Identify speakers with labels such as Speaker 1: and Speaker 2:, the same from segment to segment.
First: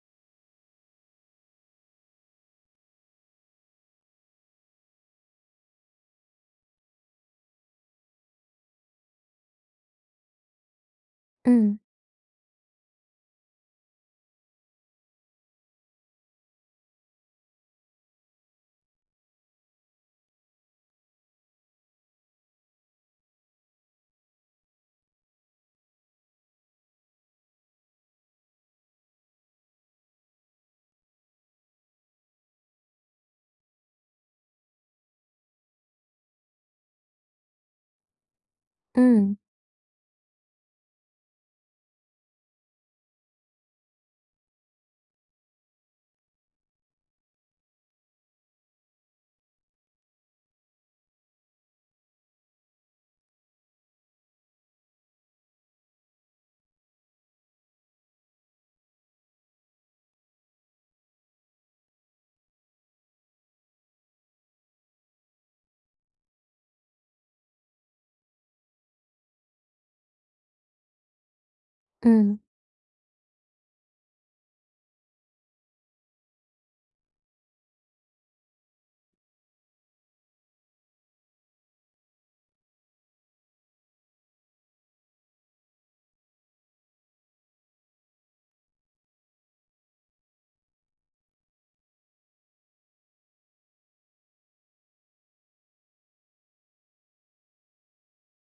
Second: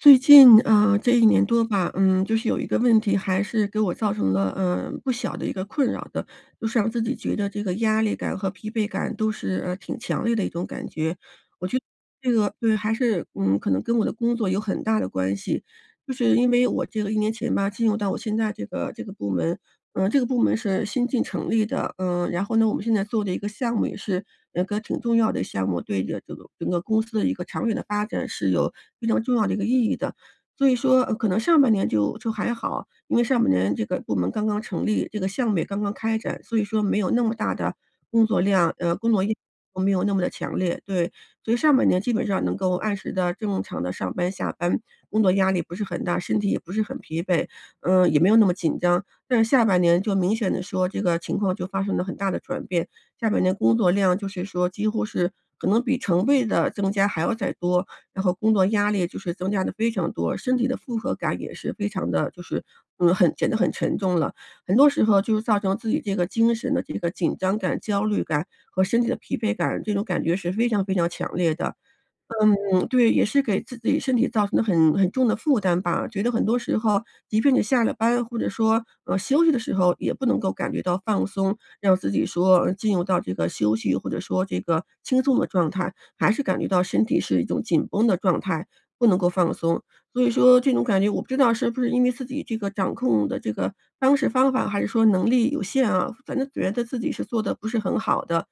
Speaker 1: 最近，啊，这1年多吧，嗯，就是有一个问题还是给我造成了，呃，不小的一个困扰的，就是让自己觉得这个压力感和疲惫感都是，呃，挺强烈的一种感觉。我觉
Speaker 2: 嗯。
Speaker 1: 得这个对，还是，嗯，可能跟我的工作有很大的关系，就是因为我这个1年前吧，进入到我现在这个这个部门，呃，这个部门是新近成立的，嗯，然后呢，我们现在做的一个项目也是，呃，个挺重要的项目，对着这个整个公司的一个长远的发展是有非常重要的一个意义的。所以说，呃，可能上半年就就还好，因为上半年这个部门刚刚成立，这个项目也刚刚开展，所以说没有那么大的工作量，呃，工作 [unintelligible]
Speaker 2: 嗯。
Speaker 1: 没有那么地强烈，对。所以上半年基本上能够按时地、正常地上班下班，工作压力不是很大，身体也不是很疲惫，嗯，也没有那么紧张。但是下半年就明显地说，这个情况就发生了很大的转变，下半年工作量就是说几乎是可能比成倍地增加还要再多，然后工作压力就是增加得非常多，身体的负荷感也是非常的就是，嗯，很显得很沉重了。很多时候就是造成自己这个精神的这个紧张感、焦虑感和身体的疲惫感，这种感觉是非常非常强烈的。
Speaker 2: 嗯。
Speaker 1: 嗯，对，也是给自己身体造成了很很重的负担吧，觉得很多时候即便你下了班或者说，呃，休息的时候也不能够感觉到放松，让自己说，呃，进入到这个休息，或者说这个轻松的状态，还是感觉到身体是一种紧绷的状态，不能够放松。所以说这种感觉，我不知道是不是因为自己这个掌控的这个方式方法，还是说能力有限啊，反正觉得自己是做得不是很好的。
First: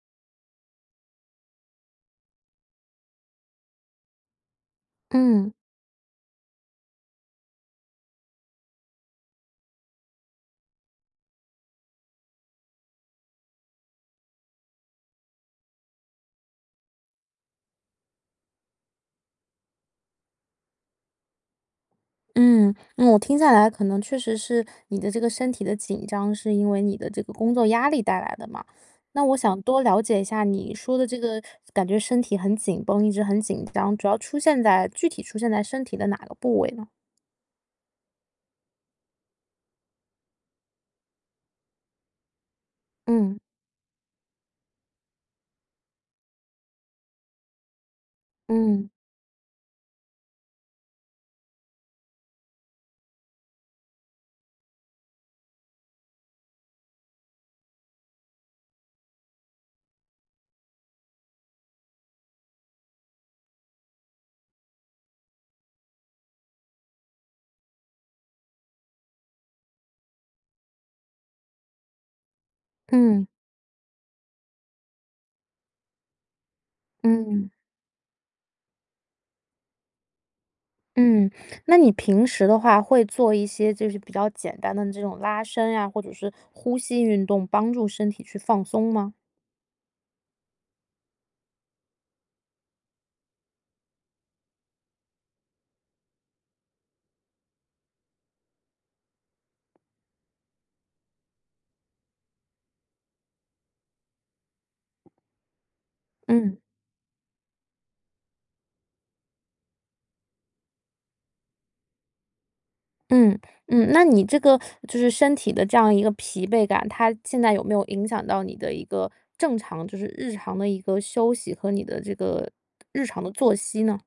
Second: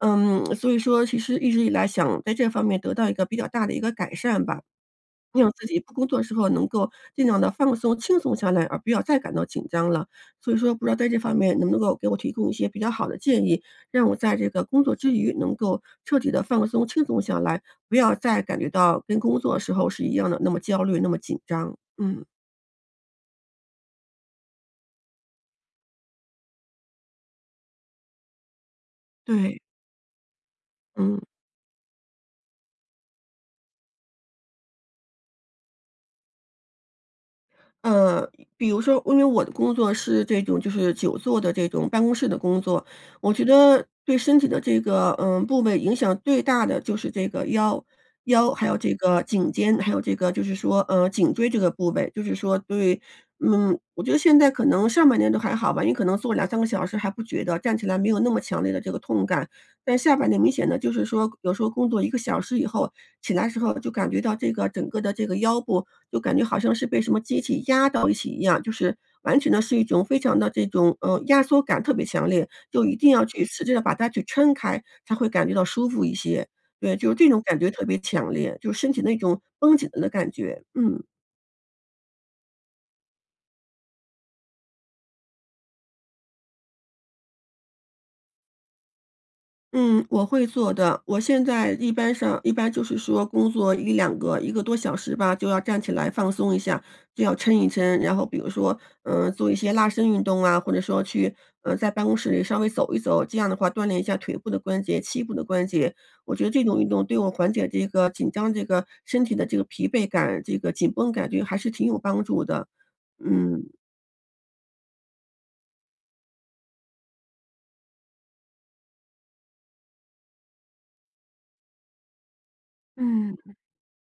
Speaker 1: 嗯，所以说其实一直以来想在这方面得到一个比较大的一个改善吧，
Speaker 2: 嗯。
Speaker 1: 让自己不工作时候能够尽量地放松、轻松下来，而不要再感到紧张了。所以说不知道在这方面能不能够给我提供一些比较好的建议，让我在这个工作之余能够彻底地放松、轻松下来，不要再感觉到跟工作时候是一样的，那么焦虑、那么紧张，嗯。
Speaker 2: 嗯，那我听下来可能确实是你的这个身体的紧张，是因为你的这个工作压力带来的嘛。那我想
Speaker 1: 对。
Speaker 2: 多了解一下你说的这
Speaker 1: 嗯。
Speaker 2: 个感觉身体很紧绷，一直很紧张，主要出现在具体出现在身体的哪个部位呢？
Speaker 1: 嗯，比如说因为我的工作是这种就是久坐的这种办公室的工作，我
Speaker 2: 嗯。
Speaker 1: 觉得对身体的这个，呃，部位影响最大的就是这个腰，腰还有
Speaker 2: 嗯。
Speaker 1: 这个颈肩，还有这个就是说，呃，颈椎这个部位就是说对，嗯，我觉得现在可能上半年都还好吧，你可能坐2、3个小时还不觉得，站起来没有那么强烈的这个痛感。但下半年明显地，就是说有时候工作1个小时以后起来的时候就感觉到这个整个的这个腰部就感觉好像是被什么机器压到一起一样，就是完全的是一种非常的这种呃，压缩感特别强烈，就一定要
Speaker 2: 嗯。
Speaker 1: 去使劲地把它去抻开，才会感觉到舒服一些，对，就这种
Speaker 2: 嗯。
Speaker 1: 感觉特别强烈，就是身体那种绷紧了的感觉，嗯。
Speaker 2: 嗯，那你平时的话，会做一些就是比较简单的这种拉伸呀，或者是呼吸运动帮助身体去放松吗？
Speaker 1: 嗯，我会做的，我现在一般上一般就是说工作1、2个1个多小时吧，就要站起来放松一下，就要抻一抻。然后比如说，嗯，做一些拉伸运动啊，或者说去呃，在办公室里稍微走一走，这样的话锻炼一下腿部的关节，膝部的关节，我觉得
Speaker 2: 嗯。
Speaker 1: 这种运动对我缓解这个紧张这个身体的这个疲惫感，这个紧绷感觉还是挺有帮助的，
Speaker 2: 嗯，
Speaker 1: 嗯。
Speaker 2: 嗯，那你这个就是身体的这样一个疲惫感，它现在有没有影响到你的一个正常就是日常的一个休息和你的这个日常的
Speaker 1: 嗯。
Speaker 2: 作息呢？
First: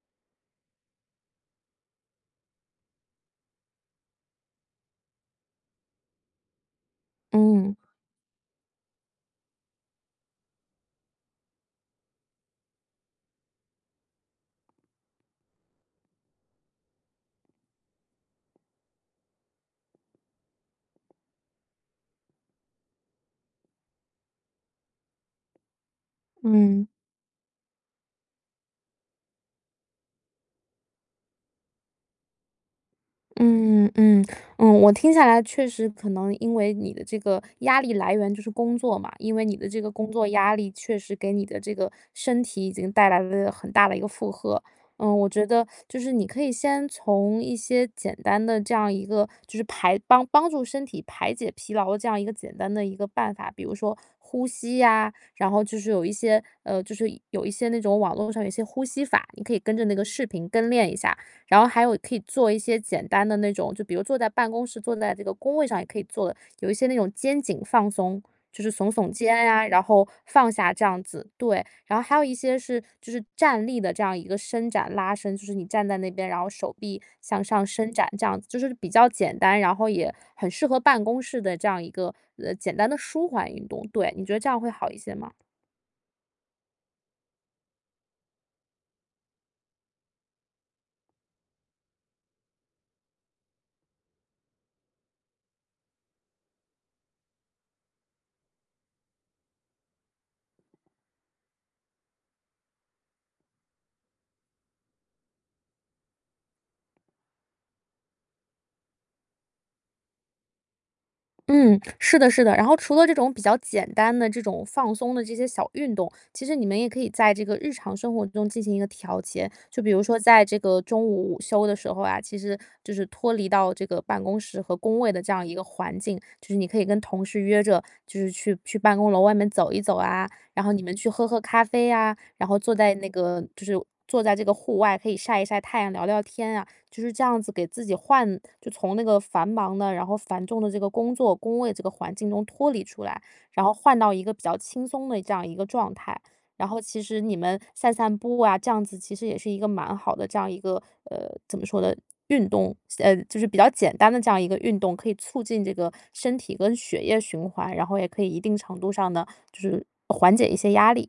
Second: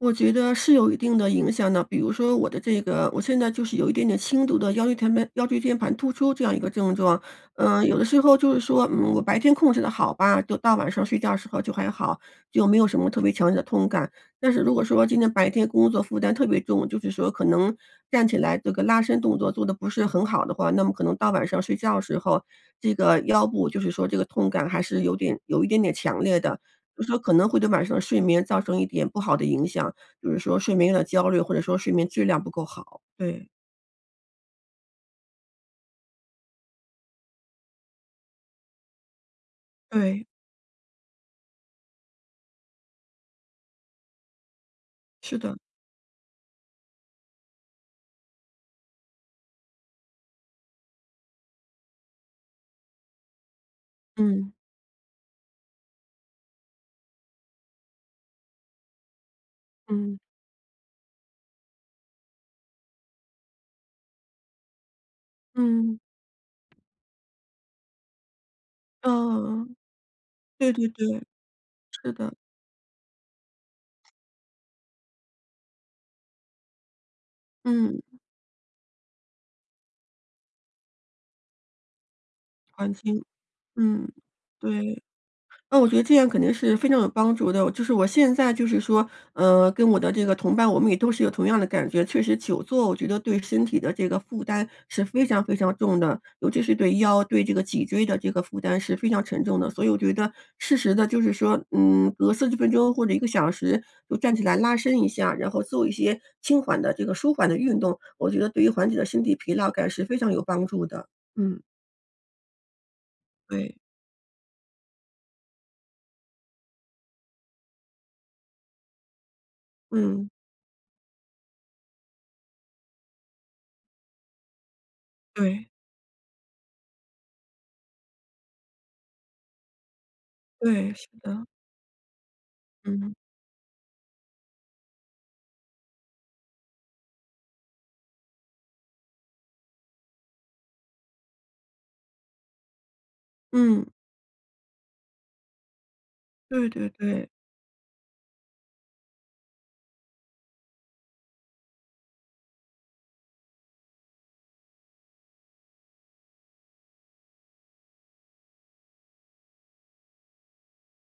Speaker 1: 我觉得是有一定的影响的。比如说我的这个我现在就是有一点点轻度的腰椎间盘腰椎间盘突出这样一个症状。
Speaker 2: 嗯。
Speaker 1: 呃，有的时候就是说，嗯，我白天控制得好吧，就到晚上睡觉的时候就还好，就没有什么特别强烈的痛感。但是如果说今天白天工作负担特别重，就是说可能站起来这个拉伸动作做得不是很好的话，那么可能到晚上睡觉时候，这个腰部，就是说这个痛感还是有点有一点点强烈的。
Speaker 2: 嗯。
Speaker 1: 就说可能会对晚上睡眠造成一点不好的影响，比如说睡眠的焦虑，或者说睡眠质量不够好，对。
Speaker 2: 嗯嗯嗯，嗯。我听下来确实可能因为你的这个压力来源就是工作嘛，因为你的这个工
Speaker 1: 对。
Speaker 2: 作压力确实给你的这个身体已经带来了很大的一个负荷。嗯，我
Speaker 1: 是
Speaker 2: 觉
Speaker 1: 的。
Speaker 2: 得就是你可以先从一些简单的，这样一个就是排帮帮助身体排解疲劳这样一个简单的一个办法。比如说呼
Speaker 1: 嗯。
Speaker 2: 吸呀，然后就是有一些呃，就是有一些那种网络上有一些呼吸法，你可以跟着那个
Speaker 1: 嗯。
Speaker 2: 视频跟练一下。然后还有可以做一些简单的那种，就比如坐在办公室，坐在这个工位上也可
Speaker 1: 嗯。
Speaker 2: 以做的。有一些那种肩颈放松，就是耸耸肩
Speaker 1: 嗯嗯
Speaker 2: 啊，
Speaker 1: 嗯。
Speaker 2: 然后放
Speaker 1: 对
Speaker 2: 下这
Speaker 1: 对
Speaker 2: 样
Speaker 1: 对，
Speaker 2: 子。对。然后
Speaker 1: 是
Speaker 2: 还有
Speaker 1: 的。
Speaker 2: 一些是就是站立的这样一个伸展拉伸，就是你站在那边，然后手臂向上伸
Speaker 1: 嗯。
Speaker 2: 展这样子，就是比较简单，然后也很适合办公室的这样一个，呃，简单
Speaker 1: 环
Speaker 2: 的
Speaker 1: 境，
Speaker 2: 舒缓运动。
Speaker 1: 嗯，
Speaker 2: 对，你觉得这样会好一
Speaker 1: 对。
Speaker 2: 些吗？
Speaker 1: 嗯，我觉得这样肯定是非常有帮助的，我就是我现在就是说，嗯，跟我的这个同伴我们也都是有同样的感觉。确实久坐我觉得对身体的这个负担是非常非常重的，尤其是对腰，对这个脊椎的这个负担是非常沉重的。所以我觉得适时地就是说，嗯，隔40分钟或者1个小时就站起来拉伸一下，然后做一些轻缓的这个舒缓的运动，我觉得对于缓解了身体疲劳感是非常有帮助的，嗯。
Speaker 2: 嗯，是的是的。然后除了这种比较
Speaker 1: 对。
Speaker 2: 简单的这种放松的这些小运动，其实你们也可以在这个日常生活中进行一个调节。就比如说
Speaker 1: 嗯。
Speaker 2: 在这个中午午休的时候啊，其实就是脱离到这个办公室和工位的这样一个
Speaker 1: 对。
Speaker 2: 环境。就是你可以跟同事约着，就是去去办公楼外面走一走啊，然后你
Speaker 1: 对，
Speaker 2: 们
Speaker 1: 是
Speaker 2: 去喝喝
Speaker 1: 的。
Speaker 2: 咖啡啊，然后坐在那
Speaker 1: 嗯。
Speaker 2: 个就是坐在这个户外，可以晒一晒太阳，聊聊天啊。就是这样子给自己换就从那个繁忙的，然后繁重的这个工作、工位这个环境中脱离出来，然后
Speaker 1: 嗯。
Speaker 2: 换到一个比较轻松的这样一个状态。然
Speaker 1: 对
Speaker 2: 后
Speaker 1: 对
Speaker 2: 其实
Speaker 1: 对。
Speaker 2: 你们散散步啊，这样子其实也是一个蛮好的这样一个呃，怎么说呢，运动。简呃，就是比较简单的这样一个运动可以促进这个身体跟血液循环，然后也可以一定程度上呢，就是缓解一些压力。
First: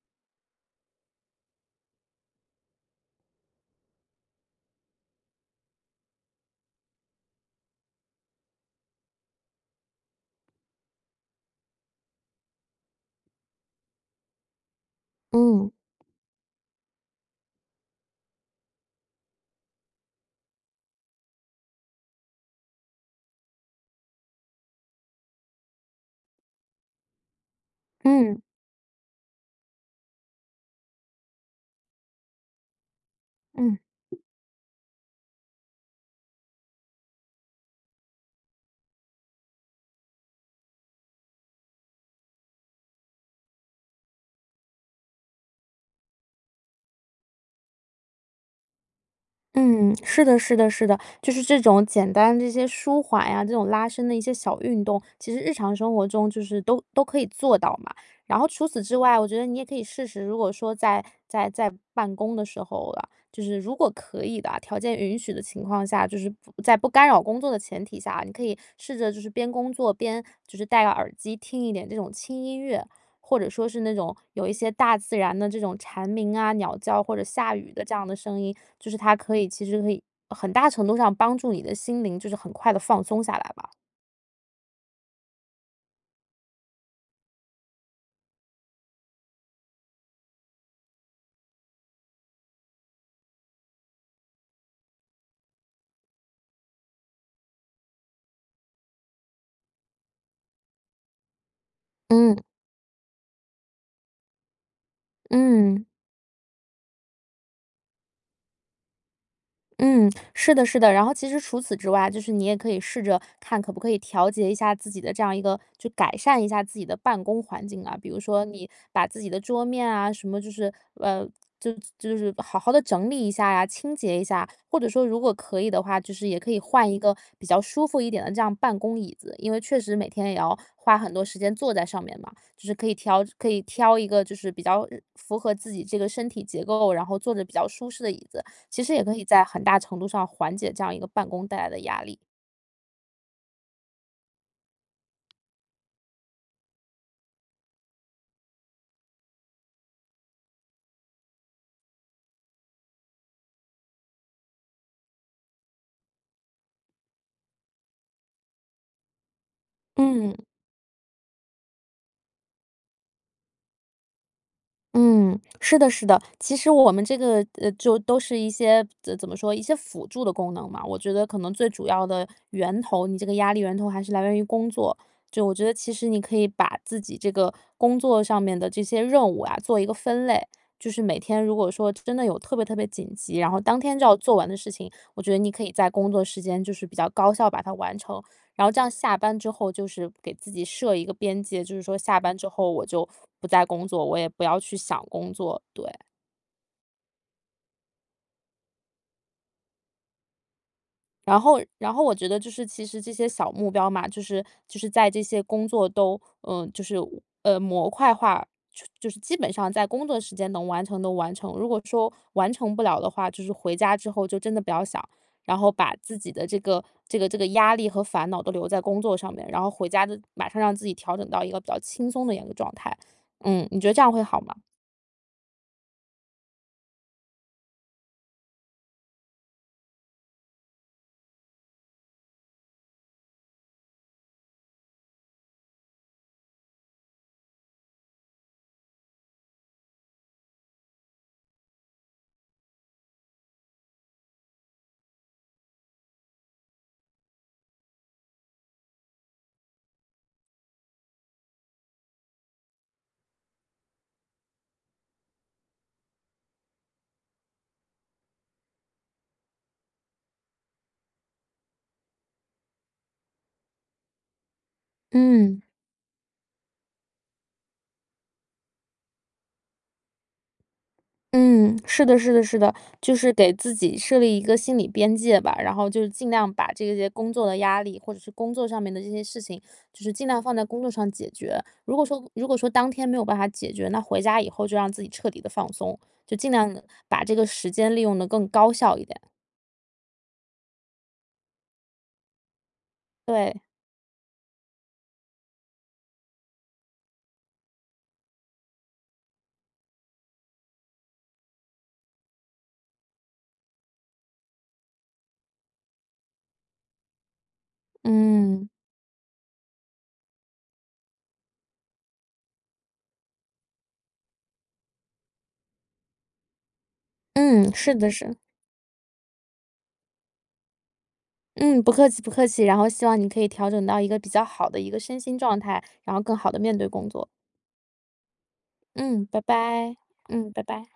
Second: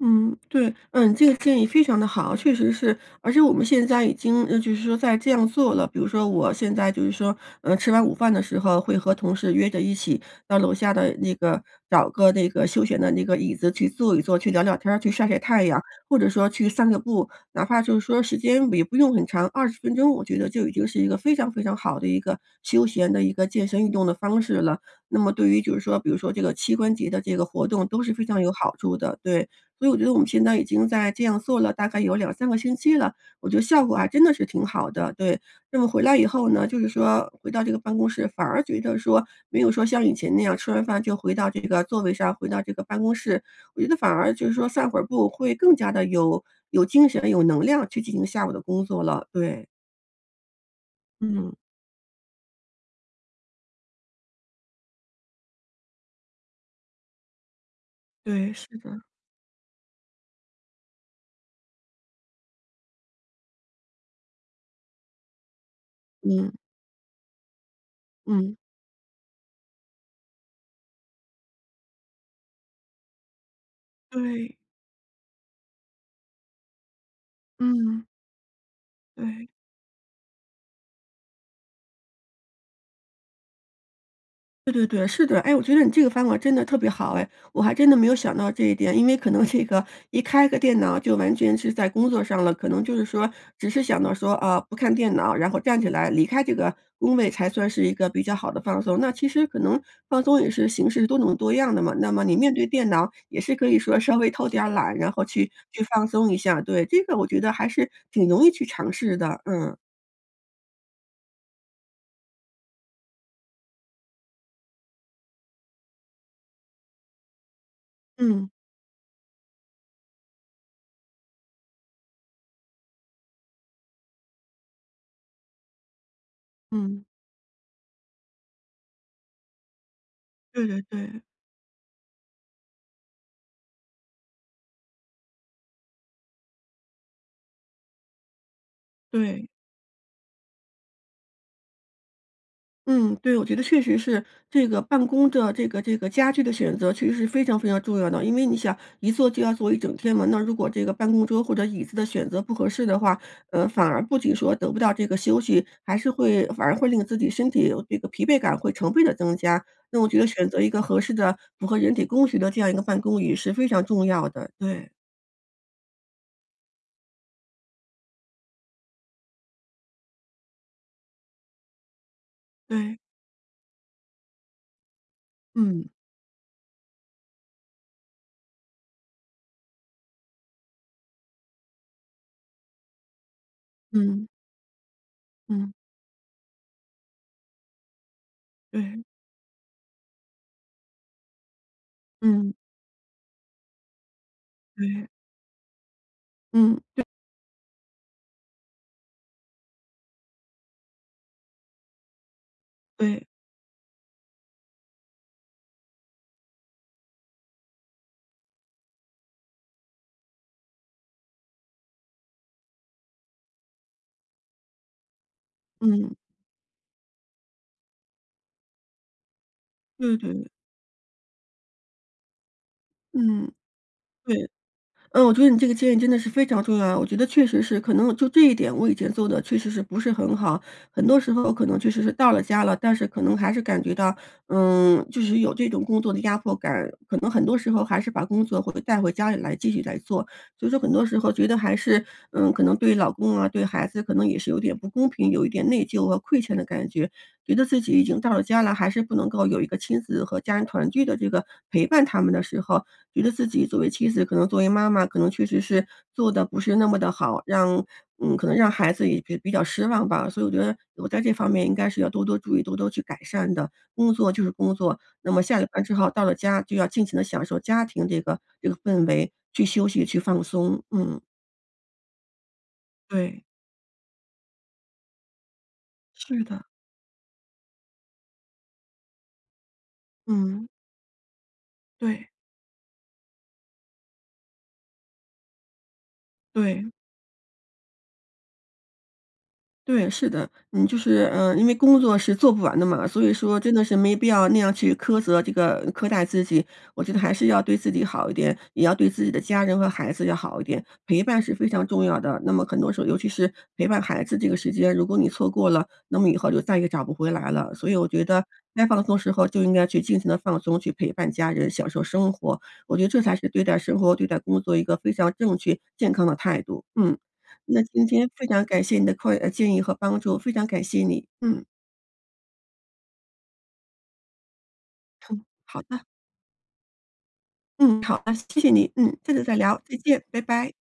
Speaker 1: 嗯，对，嗯，这个建议非常得好。确实是，而且我们现在已经，呃，就是说在这样做了，比如说我现在就是说，呃，吃完午饭的时候会和同事约着一起到楼下的那个找个那个休闲的那个椅子去坐一坐、去聊聊天儿、去晒晒太
Speaker 2: 嗯。
Speaker 1: 阳，或者说去散个步。哪怕就是说时间也不用很长，20分钟，我觉得就已经是一个非常非常好的一个休闲的一个健身运动的方式了。那么对于就是说比如说这个膝关节的这个活动都是非
Speaker 2: 嗯。
Speaker 1: 常有好处的。对，所以我觉得我们现在已经在这样做了大概有2-3个星期了，我觉得
Speaker 2: 嗯。
Speaker 1: 效果，啊，还真的是挺好的。对，那么回来以后呢，就是说回到这个办公室，反而觉得说没有说像以前那样吃完饭就回到这个座位上，回到这个办公室，我觉得反而就是说散会儿步会更加地有有精神、有能量去进行下午的工作了，对。
Speaker 2: 嗯，是的是的是的，就是
Speaker 1: 嗯。
Speaker 2: 这种简单这些舒缓呀，这种拉伸的一些小运动，其实日常生活中就是都都可以做到嘛。然后
Speaker 1: 对，
Speaker 2: 除
Speaker 1: 是
Speaker 2: 此之
Speaker 1: 的。
Speaker 2: 外，我觉得你也可以试试，如果说在在在办公的时候啊，就是如果可以的啊，条件允许的情况下，就是
Speaker 1: 嗯。
Speaker 2: 不在不干扰工作的前提下啊，你可以
Speaker 1: 嗯。
Speaker 2: 试着就是边工作边就是戴耳机，听一点这种轻音乐，或者说是那种有一
Speaker 1: 对。
Speaker 2: 些大自然的这种蝉鸣啊、鸟叫或者下雨的这样
Speaker 1: 嗯。
Speaker 2: 的声音，就是它可以
Speaker 1: 对。
Speaker 2: 其实可以很大程度上帮助你的心灵，就是很快地放松下来吧。
Speaker 1: 对对对，是的，哎，我觉得你这个方法真地特别好哎，我还真的没有想到这一点，因为可能这个一开个电脑就完全是在工作上了，可能就是说，只是想到说，啊，不看电脑，然后站起来离开这个工位才算是一个比较好的放松。那其实可能放松也是形式多种多样的嘛，那么你
Speaker 2: 嗯。
Speaker 1: 面对电脑也是可以说稍微偷点儿懒，然后去去
Speaker 2: 嗯。
Speaker 1: 放松一下，对，这个我觉得还是挺容易去尝试的，嗯。
Speaker 2: 嗯，是的是的。然后其实除此之外，就是你也可以试着看可不可以调节一下自己的这样一个就改善一下自己的办公环境啊。比如说
Speaker 1: 嗯。
Speaker 2: 你把自己的桌面啊，什么就是呃，就就是好好地整理一下啊，清洁一下。或者说如果可以的话，就是也可以换一
Speaker 1: 嗯。
Speaker 2: 个比较舒服一点的这样办公椅子，因为确实每天也要
Speaker 1: 对对
Speaker 2: 花很
Speaker 1: 对。
Speaker 2: 多时间坐在上面嘛，就是可以挑可以挑一个就是比较，呃，符合自己这个身体结构，然后坐着比较舒适的椅子，其实也可以在
Speaker 1: 对。
Speaker 2: 很大程度上缓解这样一个办公带来的压力。
Speaker 1: 嗯，对，我觉得确实是这个办公的这个这个家具地选择其实是非常非常重要的，因为你想，一坐就要坐一整天嘛，那如果这个办公桌或者椅子地选择不合适的话，呃，反而不仅说得不到这个休息，还是会反而会令自己身体这个疲惫感会成倍地增加，那我觉得
Speaker 2: 嗯。
Speaker 1: 选择一个合适地符合人体工学的这样一个办公椅是非常重要的，对。
Speaker 2: 嗯，是的是的，其实我们这个呃，就都是一些怎怎么说，一些辅助的功能嘛。我觉得可能最主要的源
Speaker 1: 对。
Speaker 2: 头，你这个压力源头还是来源于工作，就我觉得
Speaker 1: 嗯。
Speaker 2: 其实你可以把自己这个工作上面的这些任务啊，做一个分类。就是每天如果说真的有特别特别紧急，然后当天就要
Speaker 1: 嗯。
Speaker 2: 做完的事情，我觉得你可以
Speaker 1: 嗯。
Speaker 2: 在工作时间就是比较高效把它完成，然后这样
Speaker 1: 对。
Speaker 2: 下班之后，就是给自己设一个边界，就是说下班之
Speaker 1: 嗯。
Speaker 2: 后我就不再工作，我也不要去想
Speaker 1: 对。
Speaker 2: 工作，对。
Speaker 1: 嗯，对。
Speaker 2: 然后然后我觉得就是其实这
Speaker 1: 对。
Speaker 2: 些小目标嘛，就是就是在这些工作都呃，就是，呃，模块化，就就是基本上在工作时间能完成的完成，如果说完成不了的话，就是回家之后就真的不要想，然后把
Speaker 1: 嗯。
Speaker 2: 自己的这个这个这个压力和烦恼都留在工作上面，然后回家
Speaker 1: 对
Speaker 2: 的
Speaker 1: 对。
Speaker 2: 马上让自己调整到一个比较轻松的一样的状态。
Speaker 1: 嗯。
Speaker 2: 嗯，你觉得这样会好
Speaker 1: 对。
Speaker 2: 吗？
Speaker 1: 嗯，我觉得你这个建议真的是非常重要啊，我觉得确实是可能，呃，就这一点，我以前做得确实是不是很好，很多时候可能确实是到了家了，但是可能还是感觉到，嗯，就是有这种工作的压迫感，可能很多时候还是把工作会被带回家里来继续来做。所以说很多时候觉得还是，嗯，可能对老公啊、对孩子可能也是有点不公平，有一点内疚和愧欠的感觉，觉得自己已经到了家了，还是不能够有一个亲子和家人团聚的这个，陪伴他们的时候，觉得自己作为妻子，可能作为妈妈可能确实是，做得不是那么地好，让嗯，可能让孩子也比比较失望吧。所以我觉得，我在这方面应该是要多多注意，多多去改善的，工作就是工作，那么下
Speaker 2: 嗯。
Speaker 1: 了班之后到了家就要尽情地享受家庭这个这个氛围，去休息、去放松，嗯。
Speaker 2: 嗯，是的是的是的，就是
Speaker 1: 对。
Speaker 2: 给自己设立一个心理边界吧。然后就尽
Speaker 1: 是
Speaker 2: 量
Speaker 1: 的。
Speaker 2: 把这些工作的压力，或者是工作上面的这些事情，就是尽量放在
Speaker 1: 嗯。
Speaker 2: 工作上解决。如果说
Speaker 1: 对。
Speaker 2: 如果说当天没有办法解决，那回家以后就让自己彻底地放松，就尽量地，
Speaker 1: 对。
Speaker 2: 把这个时间利用得更高效一点。
Speaker 1: 对，是的，你就是呃，因为工作是做不完的嘛，所以说
Speaker 2: 对。
Speaker 1: 真的是没必要那样去苛责这个苛待自己。我觉得还是要对自己好一点，也要对自己的家人和孩子要好一点，陪伴是非常重要的。那么很多时候尤其是，陪伴孩子这个时间，如果你错过了，那么以后就再也找不回来了。所以我觉得，
Speaker 2: 嗯。
Speaker 1: 该放松时候就应该去尽情地放松，去陪伴家人享受生活，我觉得这才是对待生活、对待工作一个非常正确、健康的态度。嗯，
Speaker 2: 嗯，
Speaker 1: 那
Speaker 2: 是
Speaker 1: 今
Speaker 2: 的，
Speaker 1: 天
Speaker 2: 是。
Speaker 1: 非常感谢你的括建议和帮助，非常感谢你，嗯。
Speaker 2: 嗯，不客气不客气，然后希望你可以调整到一个比较好的一个身心状
Speaker 1: 好
Speaker 2: 态，
Speaker 1: 的。
Speaker 2: 然后更好地面对工作。
Speaker 1: 嗯，好哒，那谢谢你，嗯，
Speaker 2: 嗯，
Speaker 1: 下
Speaker 2: 拜
Speaker 1: 次再聊，
Speaker 2: 拜，
Speaker 1: 再见，拜
Speaker 2: 嗯，拜
Speaker 1: 拜。
Speaker 2: 拜。